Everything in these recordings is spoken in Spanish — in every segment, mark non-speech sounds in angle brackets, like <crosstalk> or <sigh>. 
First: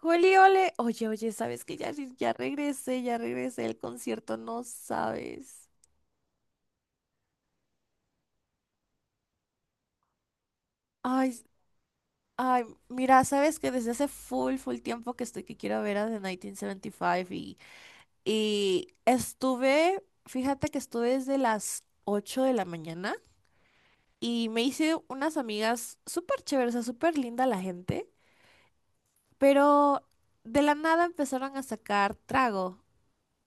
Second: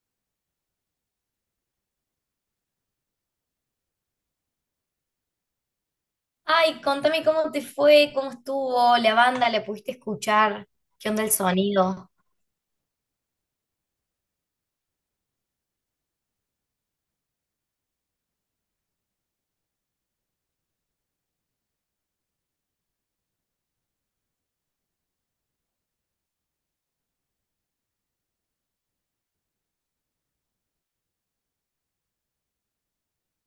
Juli, ole. Oye, oye, ¿sabes que ya regresé del concierto? No sabes. Ay, contame cómo te fue, cómo estuvo la banda, la pudiste escuchar, qué onda Ay, el s- sonido. ay, mira, ¿sabes que desde hace full, full tiempo que estoy que quiero ver a The 1975 y, cinco y y estuve, fíjate que estuve desde las 8 de la mañana y me hice unas amigas súper chéveres, o sea, súper linda la gente, pero de la nada empezaron a sacar trago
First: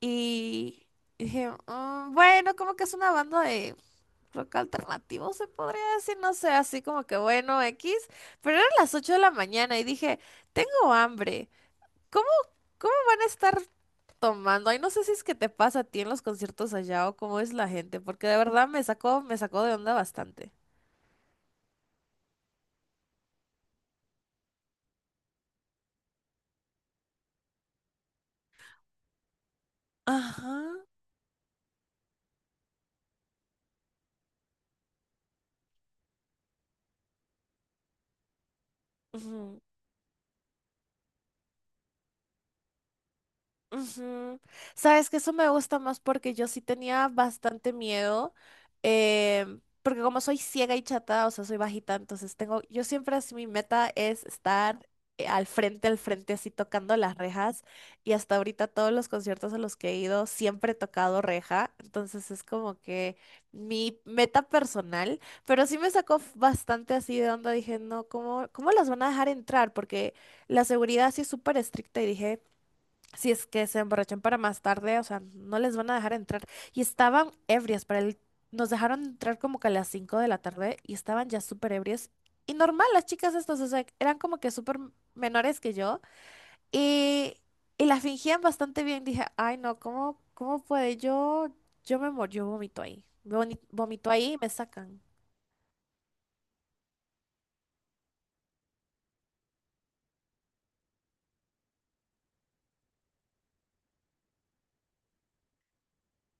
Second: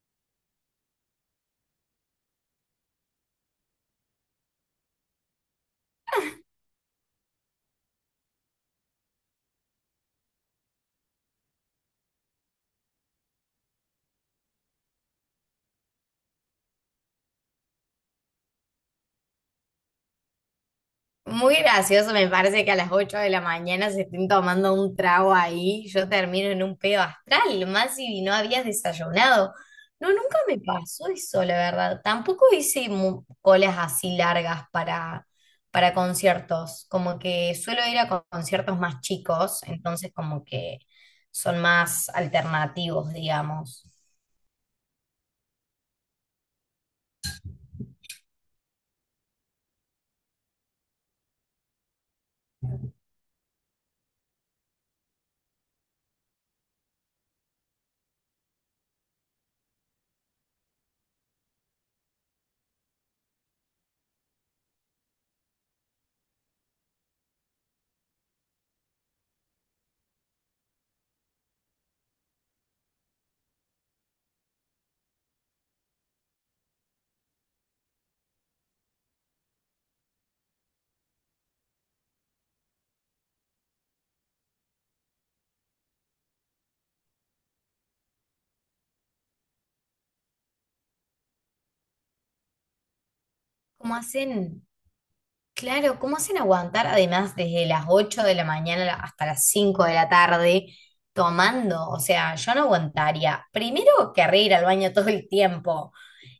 y dije, "Mm, bueno, como que es una banda de rock alternativo, se podría decir, no sé, así como que bueno, X, pero eran las 8 de la mañana y dije, tengo hambre, ¿cómo, cómo van a estar tomando? Ay, no sé si es que te pasa a ti en los conciertos allá o cómo es la gente, porque de verdad me sacó de onda bastante. Muy gracioso, me parece que a las 8 de la mañana se estén tomando un trago ahí, yo termino en un pedo astral, más si no habías desayunado. No, nunca Ajá. me pasó eso, la verdad. Tampoco hice colas así largas para conciertos, como que suelo ir a conciertos más chicos, entonces como que son más alternativos, digamos. Ujú. Sabes que eso me gusta más porque yo sí tenía bastante miedo, porque como soy ciega y chata, o sea, soy bajita, entonces yo siempre así mi meta es estar al frente, así tocando las rejas, y hasta ahorita todos los conciertos a los que he ido siempre he tocado reja, entonces es como que mi meta personal, pero sí me sacó f- bastante así de onda, dije, no, ¿cómo las van a dejar entrar? Porque la seguridad sí es súper estricta y dije... Si es que se emborrachan para más tarde, o sea, no les van a dejar entrar. Y estaban ebrias para el... Nos dejaron entrar como que a las 5 de la tarde y estaban ya súper ebrias. Y normal, las chicas estas, o sea, eran como que súper menores que yo. Y, y la fingían bastante bien. Dije, ay, no, ¿cómo puede? Yo vomito ahí. ¿Cómo Vomito ahí y me hacen? sacan. Claro, ¿cómo hacen aguantar además desde las 8 de la mañana hasta las 5 de la tarde tomando? O sea, yo no aguantaría. Primero, querré ir al baño todo el tiempo.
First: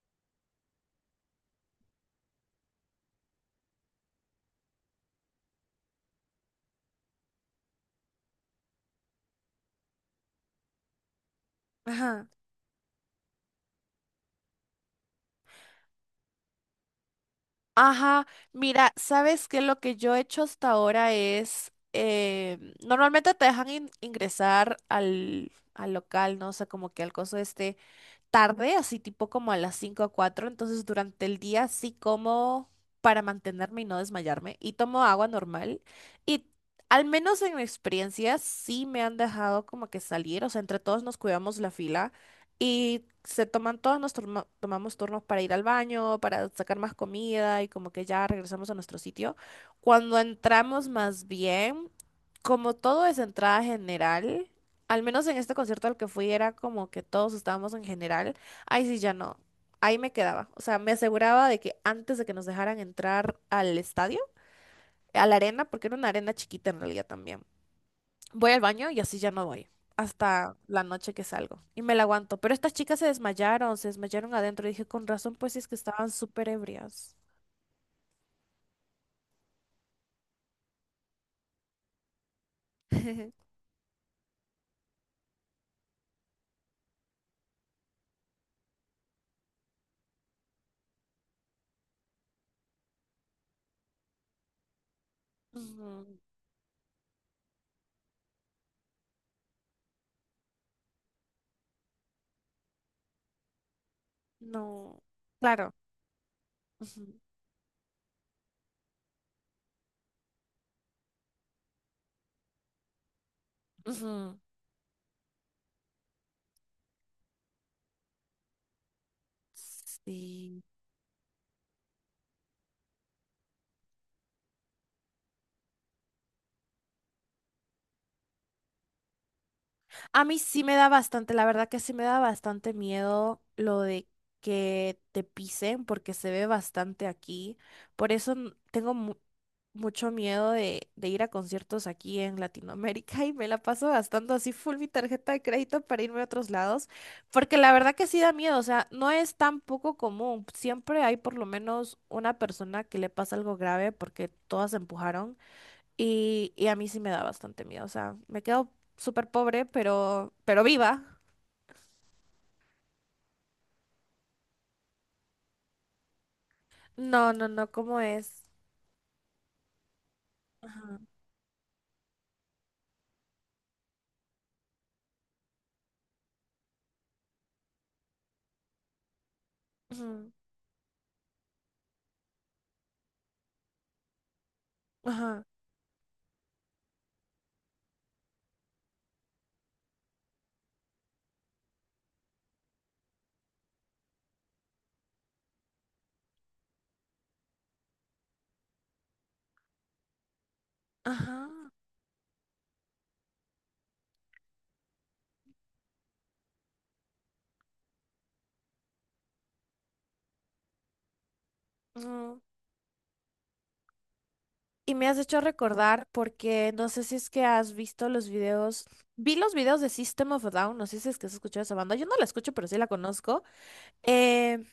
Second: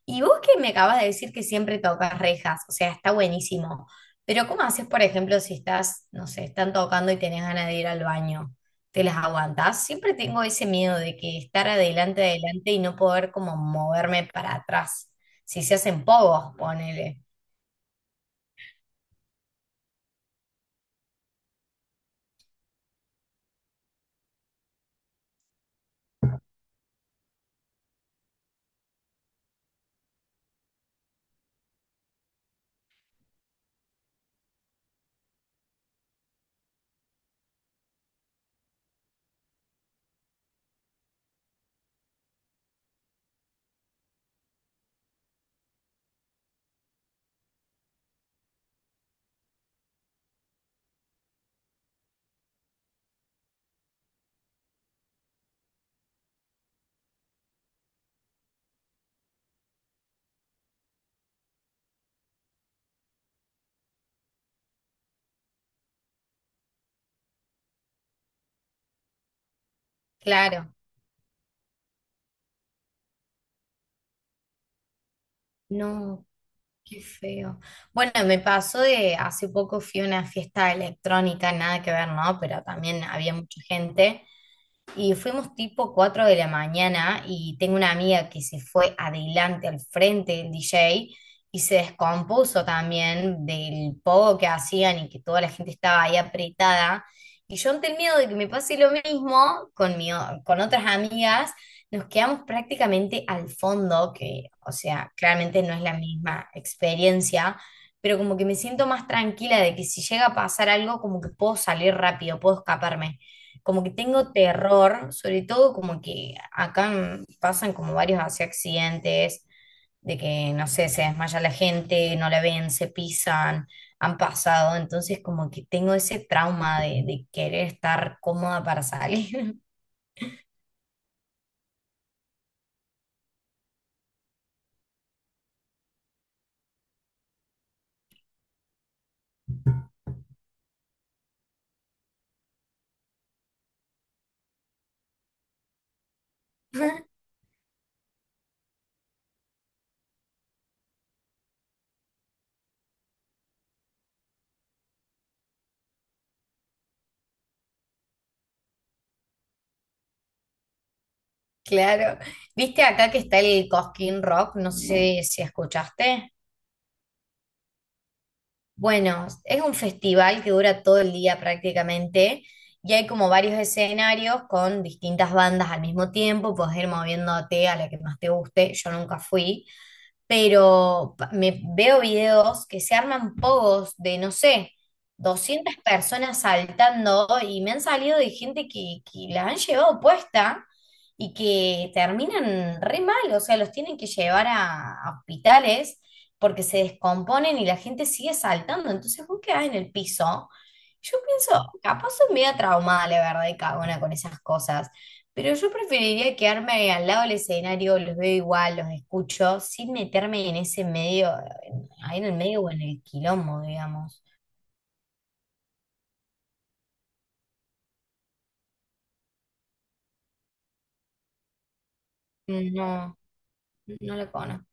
Y vos que me acabas de decir que siempre tocas rejas, o sea, está buenísimo. Pero ¿cómo haces, por ejemplo, si estás, no sé, están tocando y tenés ganas de ir al baño? ¿Te las aguantás? Siempre tengo ese miedo de que estar adelante, Ajá. adelante y no poder como moverme para atrás. Si se hacen pogos, ponele. Ajá, mira, ¿sabes qué? Lo que yo he hecho hasta ahora es, normalmente te dejan ingresar al local, ¿no? O sea, como que al coso este, tarde, así tipo como a las 5 o cuatro, entonces durante el día sí como para mantenerme y no desmayarme y tomo agua normal y al menos en mi experiencia sí me han dejado como que salir, o sea, entre todos nos cuidamos la fila y se toman todos, tomamos turnos para ir al baño, para sacar más comida y como que ya regresamos a nuestro sitio. Cuando entramos más bien, como todo es entrada general, al menos en este concierto al que fui era como que todos estábamos en general. Ahí sí ya no. Ahí me quedaba. O sea, me aseguraba de que antes de que nos dejaran entrar al estadio, a la arena, porque era una arena chiquita en realidad también. Voy al baño y así ya no voy. Hasta Claro. la noche que salgo. Y me la aguanto. Pero estas chicas se desmayaron adentro. Y dije, con razón, pues es que estaban No. súper Qué ebrias. feo. Bueno, me pasó de hace poco fui a una fiesta electrónica, nada que ver, ¿no? Pero también había <laughs> mucha gente y fuimos tipo 4 de la mañana y tengo una amiga que se fue adelante al frente del DJ y se descompuso también del poco que hacían y que toda la gente estaba ahí Ujú, apretada. Y yo ante el miedo de que me pase lo mismo con con otras amigas, nos quedamos prácticamente al fondo, que o no. sea, claramente no Claro. es la misma Ujú, experiencia, pero como que me siento más tranquila de que si llega a pasar algo, como que puedo salir rápido, puedo escaparme como que tengo ujú. terror, sobre todo como que acá pasan como varios así accidentes, de que, Sí. no sé, se desmaya la gente, no la ven, se pisan, han pasado, entonces como que tengo ese trauma de querer estar cómoda para salir. A mí sí me da bastante, la verdad que sí me da bastante miedo lo de que te pisen porque se ve bastante aquí. Por eso tengo mucho miedo de ir a conciertos aquí en Latinoamérica <laughs> y me la paso gastando así full mi tarjeta de crédito para irme a otros lados. <laughs> Porque la verdad que sí da miedo, o sea, no es tan poco común. Siempre hay por lo menos una persona que le pasa algo grave porque todas se empujaron. Y a mí sí me da bastante miedo. O sea, me quedo súper pobre, pero viva. Claro. ¿Viste acá que está el Cosquín Rock? No sé si escuchaste. No, no, no, ¿cómo es? Bueno, es un festival que dura todo Ajá, el día prácticamente y hay como varios escenarios con distintas bandas al mismo tiempo, puedes ir moviéndote a la que más te guste, yo nunca fui, ujú, pero me veo videos que se arman pogos de, no sé, ajá, 200 personas saltando y me han salido de gente que la han llevado puesta y que terminan re mal, o sea, los tienen que llevar a hospitales porque se descomponen y la gente sigue saltando, entonces vos quedás en el piso. Yo ajá, pienso, capaz soy media traumada, la verdad, y cagona con esas cosas. Pero yo preferiría quedarme al lado del escenario, los veo igual, los escucho, sin meterme en ese medio, ahí en el ujú. medio o en el quilombo, digamos. Y me has hecho recordar porque no sé si es que has visto los videos. Vi los videos de System of a Down. No sé si es que has escuchado esa banda. Yo no la escucho, pero sí la No, conozco. no lo Eh, conozco.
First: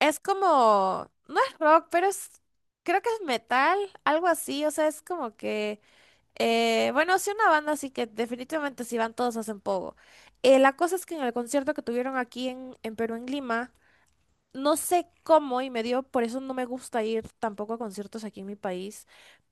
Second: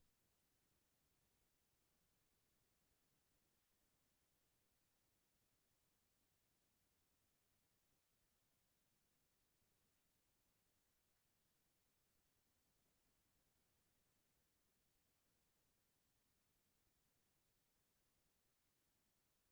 es como. No es rock, pero es. Creo que es metal, algo así. O sea, es como que. Bueno, sí, una banda, así que definitivamente si van todos hacen poco. La cosa es que en el concierto que tuvieron aquí en Perú, en Lima, no sé cómo y me dio, por eso no me gusta ir tampoco a conciertos aquí en mi país,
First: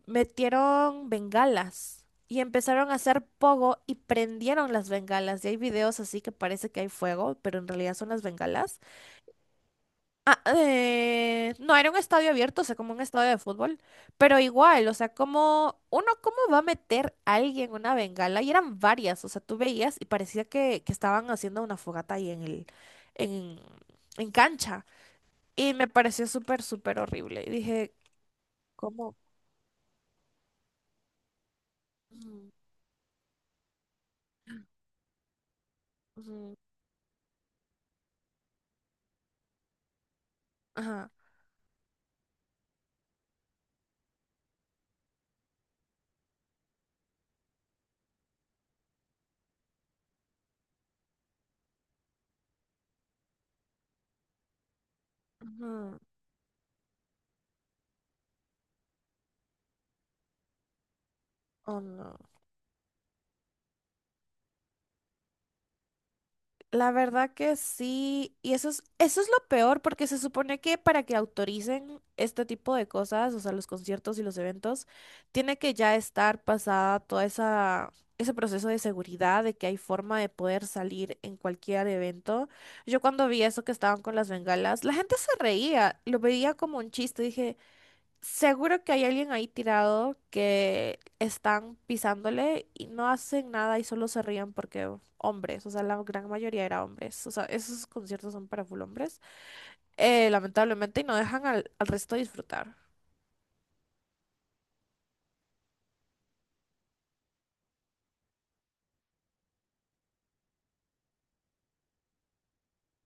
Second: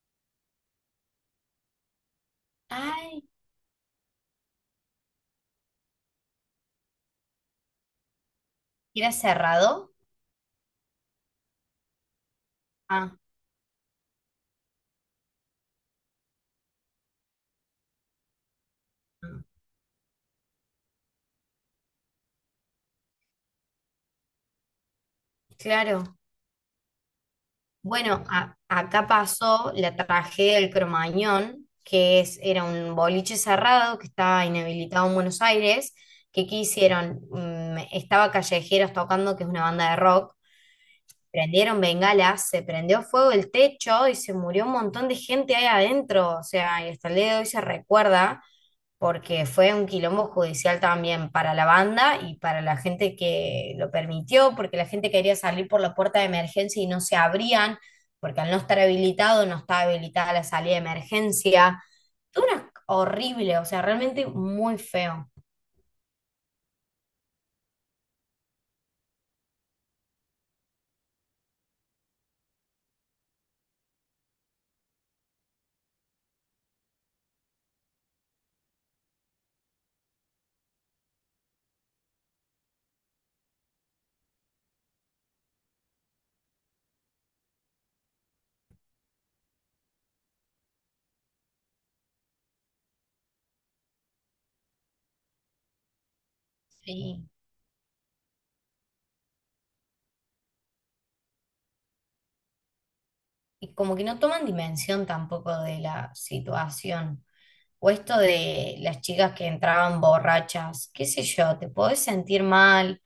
metieron bengalas y empezaron a Ay, hacer pogo y prendieron las bengalas. Y hay videos así que parece que hay fuego, pero en realidad son las bengalas. ¿era cerrado? Ah, no era un estadio abierto, o sea, como un Ah, estadio de fútbol, pero igual, o sea, como uno, ¿cómo va a meter a alguien una bengala? Y eran varias, o sea, tú veías y parecía que estaban haciendo una fogata ahí en, en cancha. Y me claro. pareció súper, súper horrible. Y dije, Bueno, acá ¿cómo? pasó la tragedia del Cromañón, que es, Ujú, era un boliche cerrado que estaba inhabilitado en Buenos Aires, que ujú, ¿qué hicieron? Estaba Callejeros tocando, que es una banda de rock. ajá, Prendieron bengalas, se prendió fuego el techo y se murió un montón de gente ahí adentro. O sea, y hasta el día de hoy se recuerda porque fue un quilombo judicial también para la banda y para la gente que lo permitió, porque la gente quería salir por la ujú, puerta de emergencia y no se abrían, porque al no estar habilitado no estaba habilitada la salida de oh, emergencia. no. Todo una horrible, o sea, realmente muy feo. La verdad que sí, y eso es lo peor, porque se supone que para que autoricen este tipo de cosas, o sea, los conciertos y los eventos, tiene que ya estar pasada ese proceso de seguridad, de que hay forma de poder salir en cualquier evento. Yo cuando vi eso que estaban con las bengalas, la gente se reía, lo veía como un chiste, dije, seguro que hay alguien ahí tirado que están pisándole y no hacen nada y solo se ríen porque hombres, o sea, la gran mayoría era hombres, Sí. o sea, esos conciertos son para full hombres, lamentablemente, y no dejan al resto disfrutar. Y como que no toman dimensión tampoco de la situación. O esto de las chicas que entraban borrachas, qué sé yo, te podés sentir mal.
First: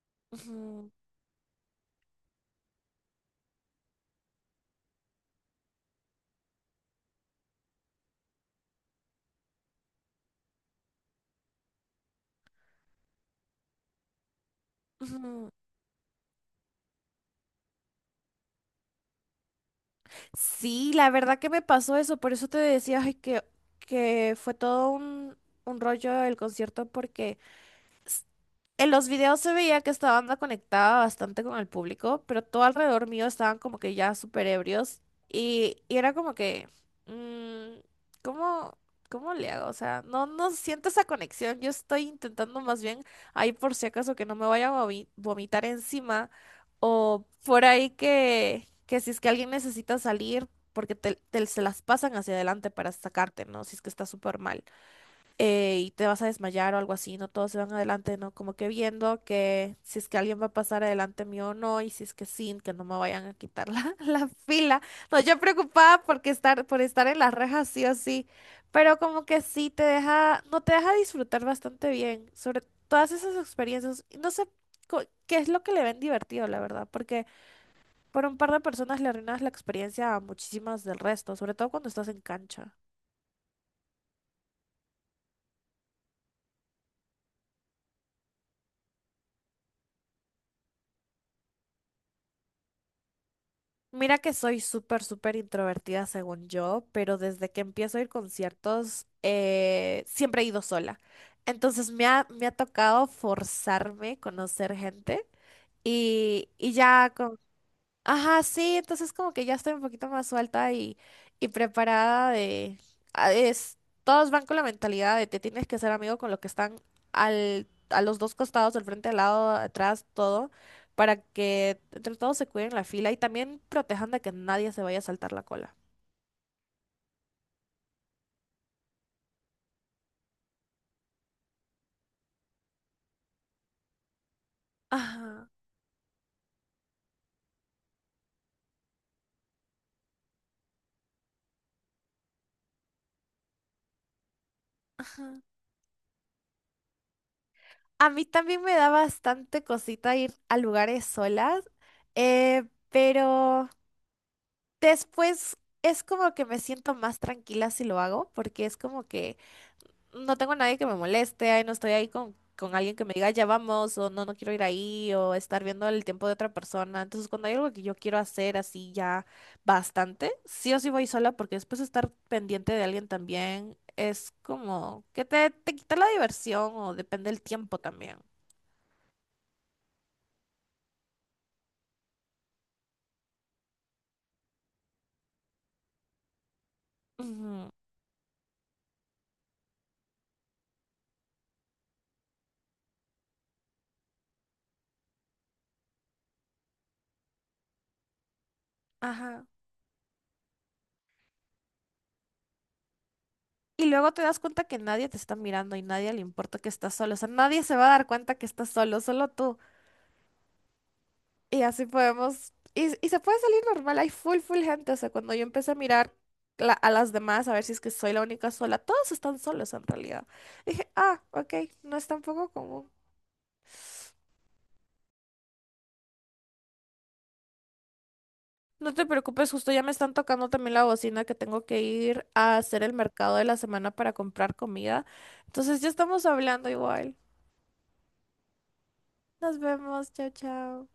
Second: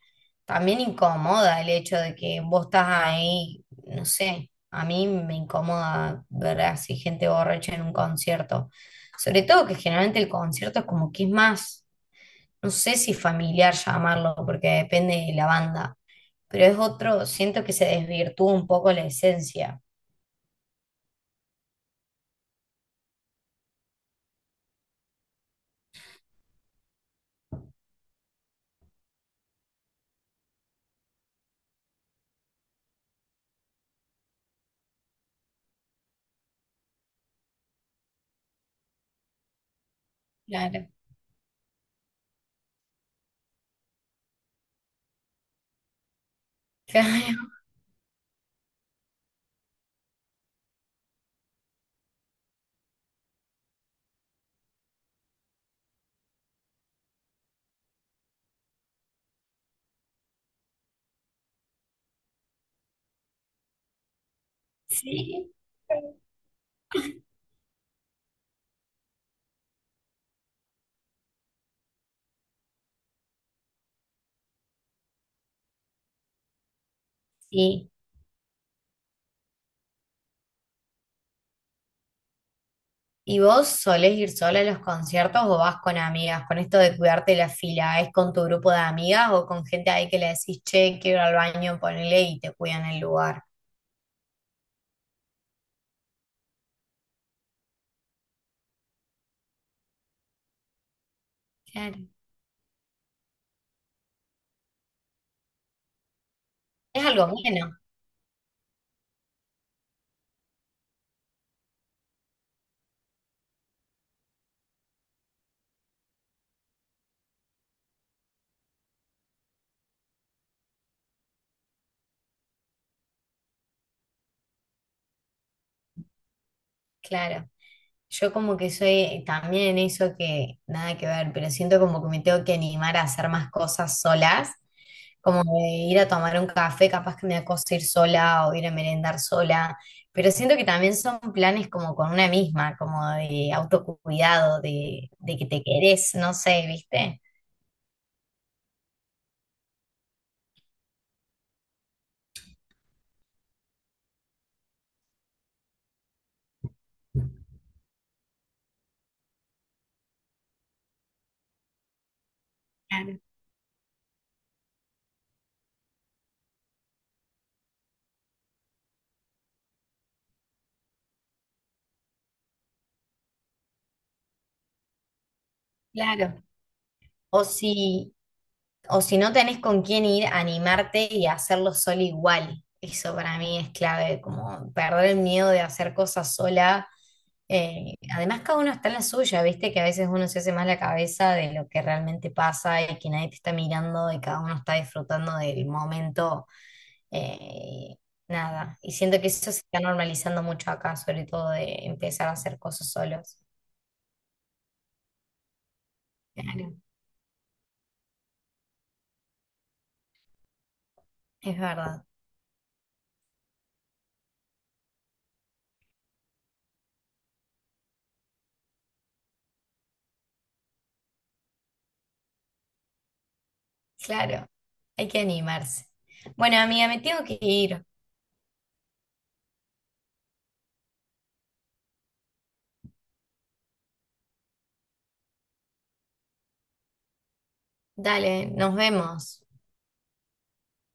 También Ujú, incomoda el hecho de que vos estás ahí, no sé, a mí me incomoda ver así gente borracha en un concierto. Sobre todo que generalmente el concierto es como que es más, no sé si familiar llamarlo, porque depende de la ujú. banda, pero es otro, siento que se desvirtúa un poco la esencia. Sí, la verdad que me pasó eso, por eso te decía ay, que fue todo un rollo el concierto porque... En los videos se veía que esta banda conectaba bastante con el público, pero todo alrededor mío estaban como que ya súper ebrios y era como que, mm, ¿cómo, cómo le hago? O sea, no, no siento Claro. esa conexión. Yo estoy intentando más bien, ahí por si acaso, que no me vaya a vomitar encima o por <laughs> ahí que si es que alguien necesita salir, porque se las pasan hacia adelante para sacarte, ¿no? Si es que está súper mal y te vas a desmayar o algo así, ¿no? Todos se van adelante, ¿no? Como que viendo que si es que alguien va a pasar adelante mío o no, y si es que sí, que no me vayan a quitar la, <laughs> la fila. Claro, No, yo sí. preocupada porque por estar en las rejas sí o sí, pero como que sí te deja, no te deja disfrutar bastante bien sobre todas esas experiencias. Y no sé qué es lo que le ven divertido, la verdad, porque Sí, por un par de personas le arruinas la experiencia a muchísimas del resto, sobre todo cuando estás en cancha. ¿y vos solés ir sola a los conciertos o vas con amigas? Con esto de cuidarte la fila, ¿es con tu grupo de amigas o con gente ahí que le decís, che, quiero ir al baño, ponele y te cuidan el lugar? Mira que soy súper, súper introvertida según yo, pero desde que empiezo a ir a conciertos siempre he ido sola. Entonces Claro. Me ha tocado forzarme a conocer gente y Es ya algo bueno, ajá, sí, entonces como que ya estoy un poquito más suelta y preparada de... Es, todos van con la mentalidad de te tienes que ser amigo con los que están a los dos costados, del frente, al lado, atrás, todo, para que entre todos se cuiden la fila y también protejan de que nadie se vaya a saltar la cola. claro. Yo como que soy también en eso que nada que ver, pero siento como que me tengo que animar a hacer más cosas solas como Ajá, de ir a tomar un café, capaz que me da cosa ir sola o ir a merendar sola, pero siento que también son planes como con una misma, como de autocuidado, de ajá. que te querés, no sé, ¿viste? A mí también me da bastante cosita ir a lugares solas, eh, pero... Después es como que me siento más tranquila si lo hago, porque es como que no tengo a nadie que me moleste, ay, no estoy ahí con alguien que me Claro, diga ya vamos, o no, no quiero ir ahí, o estar viendo el tiempo de otra persona. Entonces, cuando hay algo que yo quiero hacer así ya bastante, sí o sí voy sola, porque después estar pendiente de alguien también es como que te quita la claro. diversión, o depende del O tiempo si, también. O si no tenés con quién ir, animarte y hacerlo sola igual. Eso para mí es clave, como perder el miedo de hacer cosas sola. Ujú, Además, cada uno está en la suya, viste que a veces uno se hace más la cabeza de lo que realmente pasa y que nadie te está mirando y cada uno está disfrutando del momento. Eh, nada, y siento que ajá. eso se está normalizando mucho acá, sobre todo de empezar a hacer cosas solos. Y luego te das cuenta que nadie te está mirando y nadie le importa que Claro, estás solo. O sea, nadie se va a dar cuenta que estás solo, solo tú. es Y así verdad. podemos. Y se puede salir normal. Hay full, full gente. O sea, cuando yo empecé a mirar a las demás, a ver si es que soy la única sola, todos están solos en realidad. Dije, ah, ok, no es tampoco común. Claro, hay que animarse. Bueno, amiga, me tengo que ir. No te preocupes, justo ya me están tocando también la bocina que tengo que ir a hacer el mercado de la semana para comprar comida. Entonces ya estamos hablando igual. Dale, nos vemos. Nos vemos, chao, chao.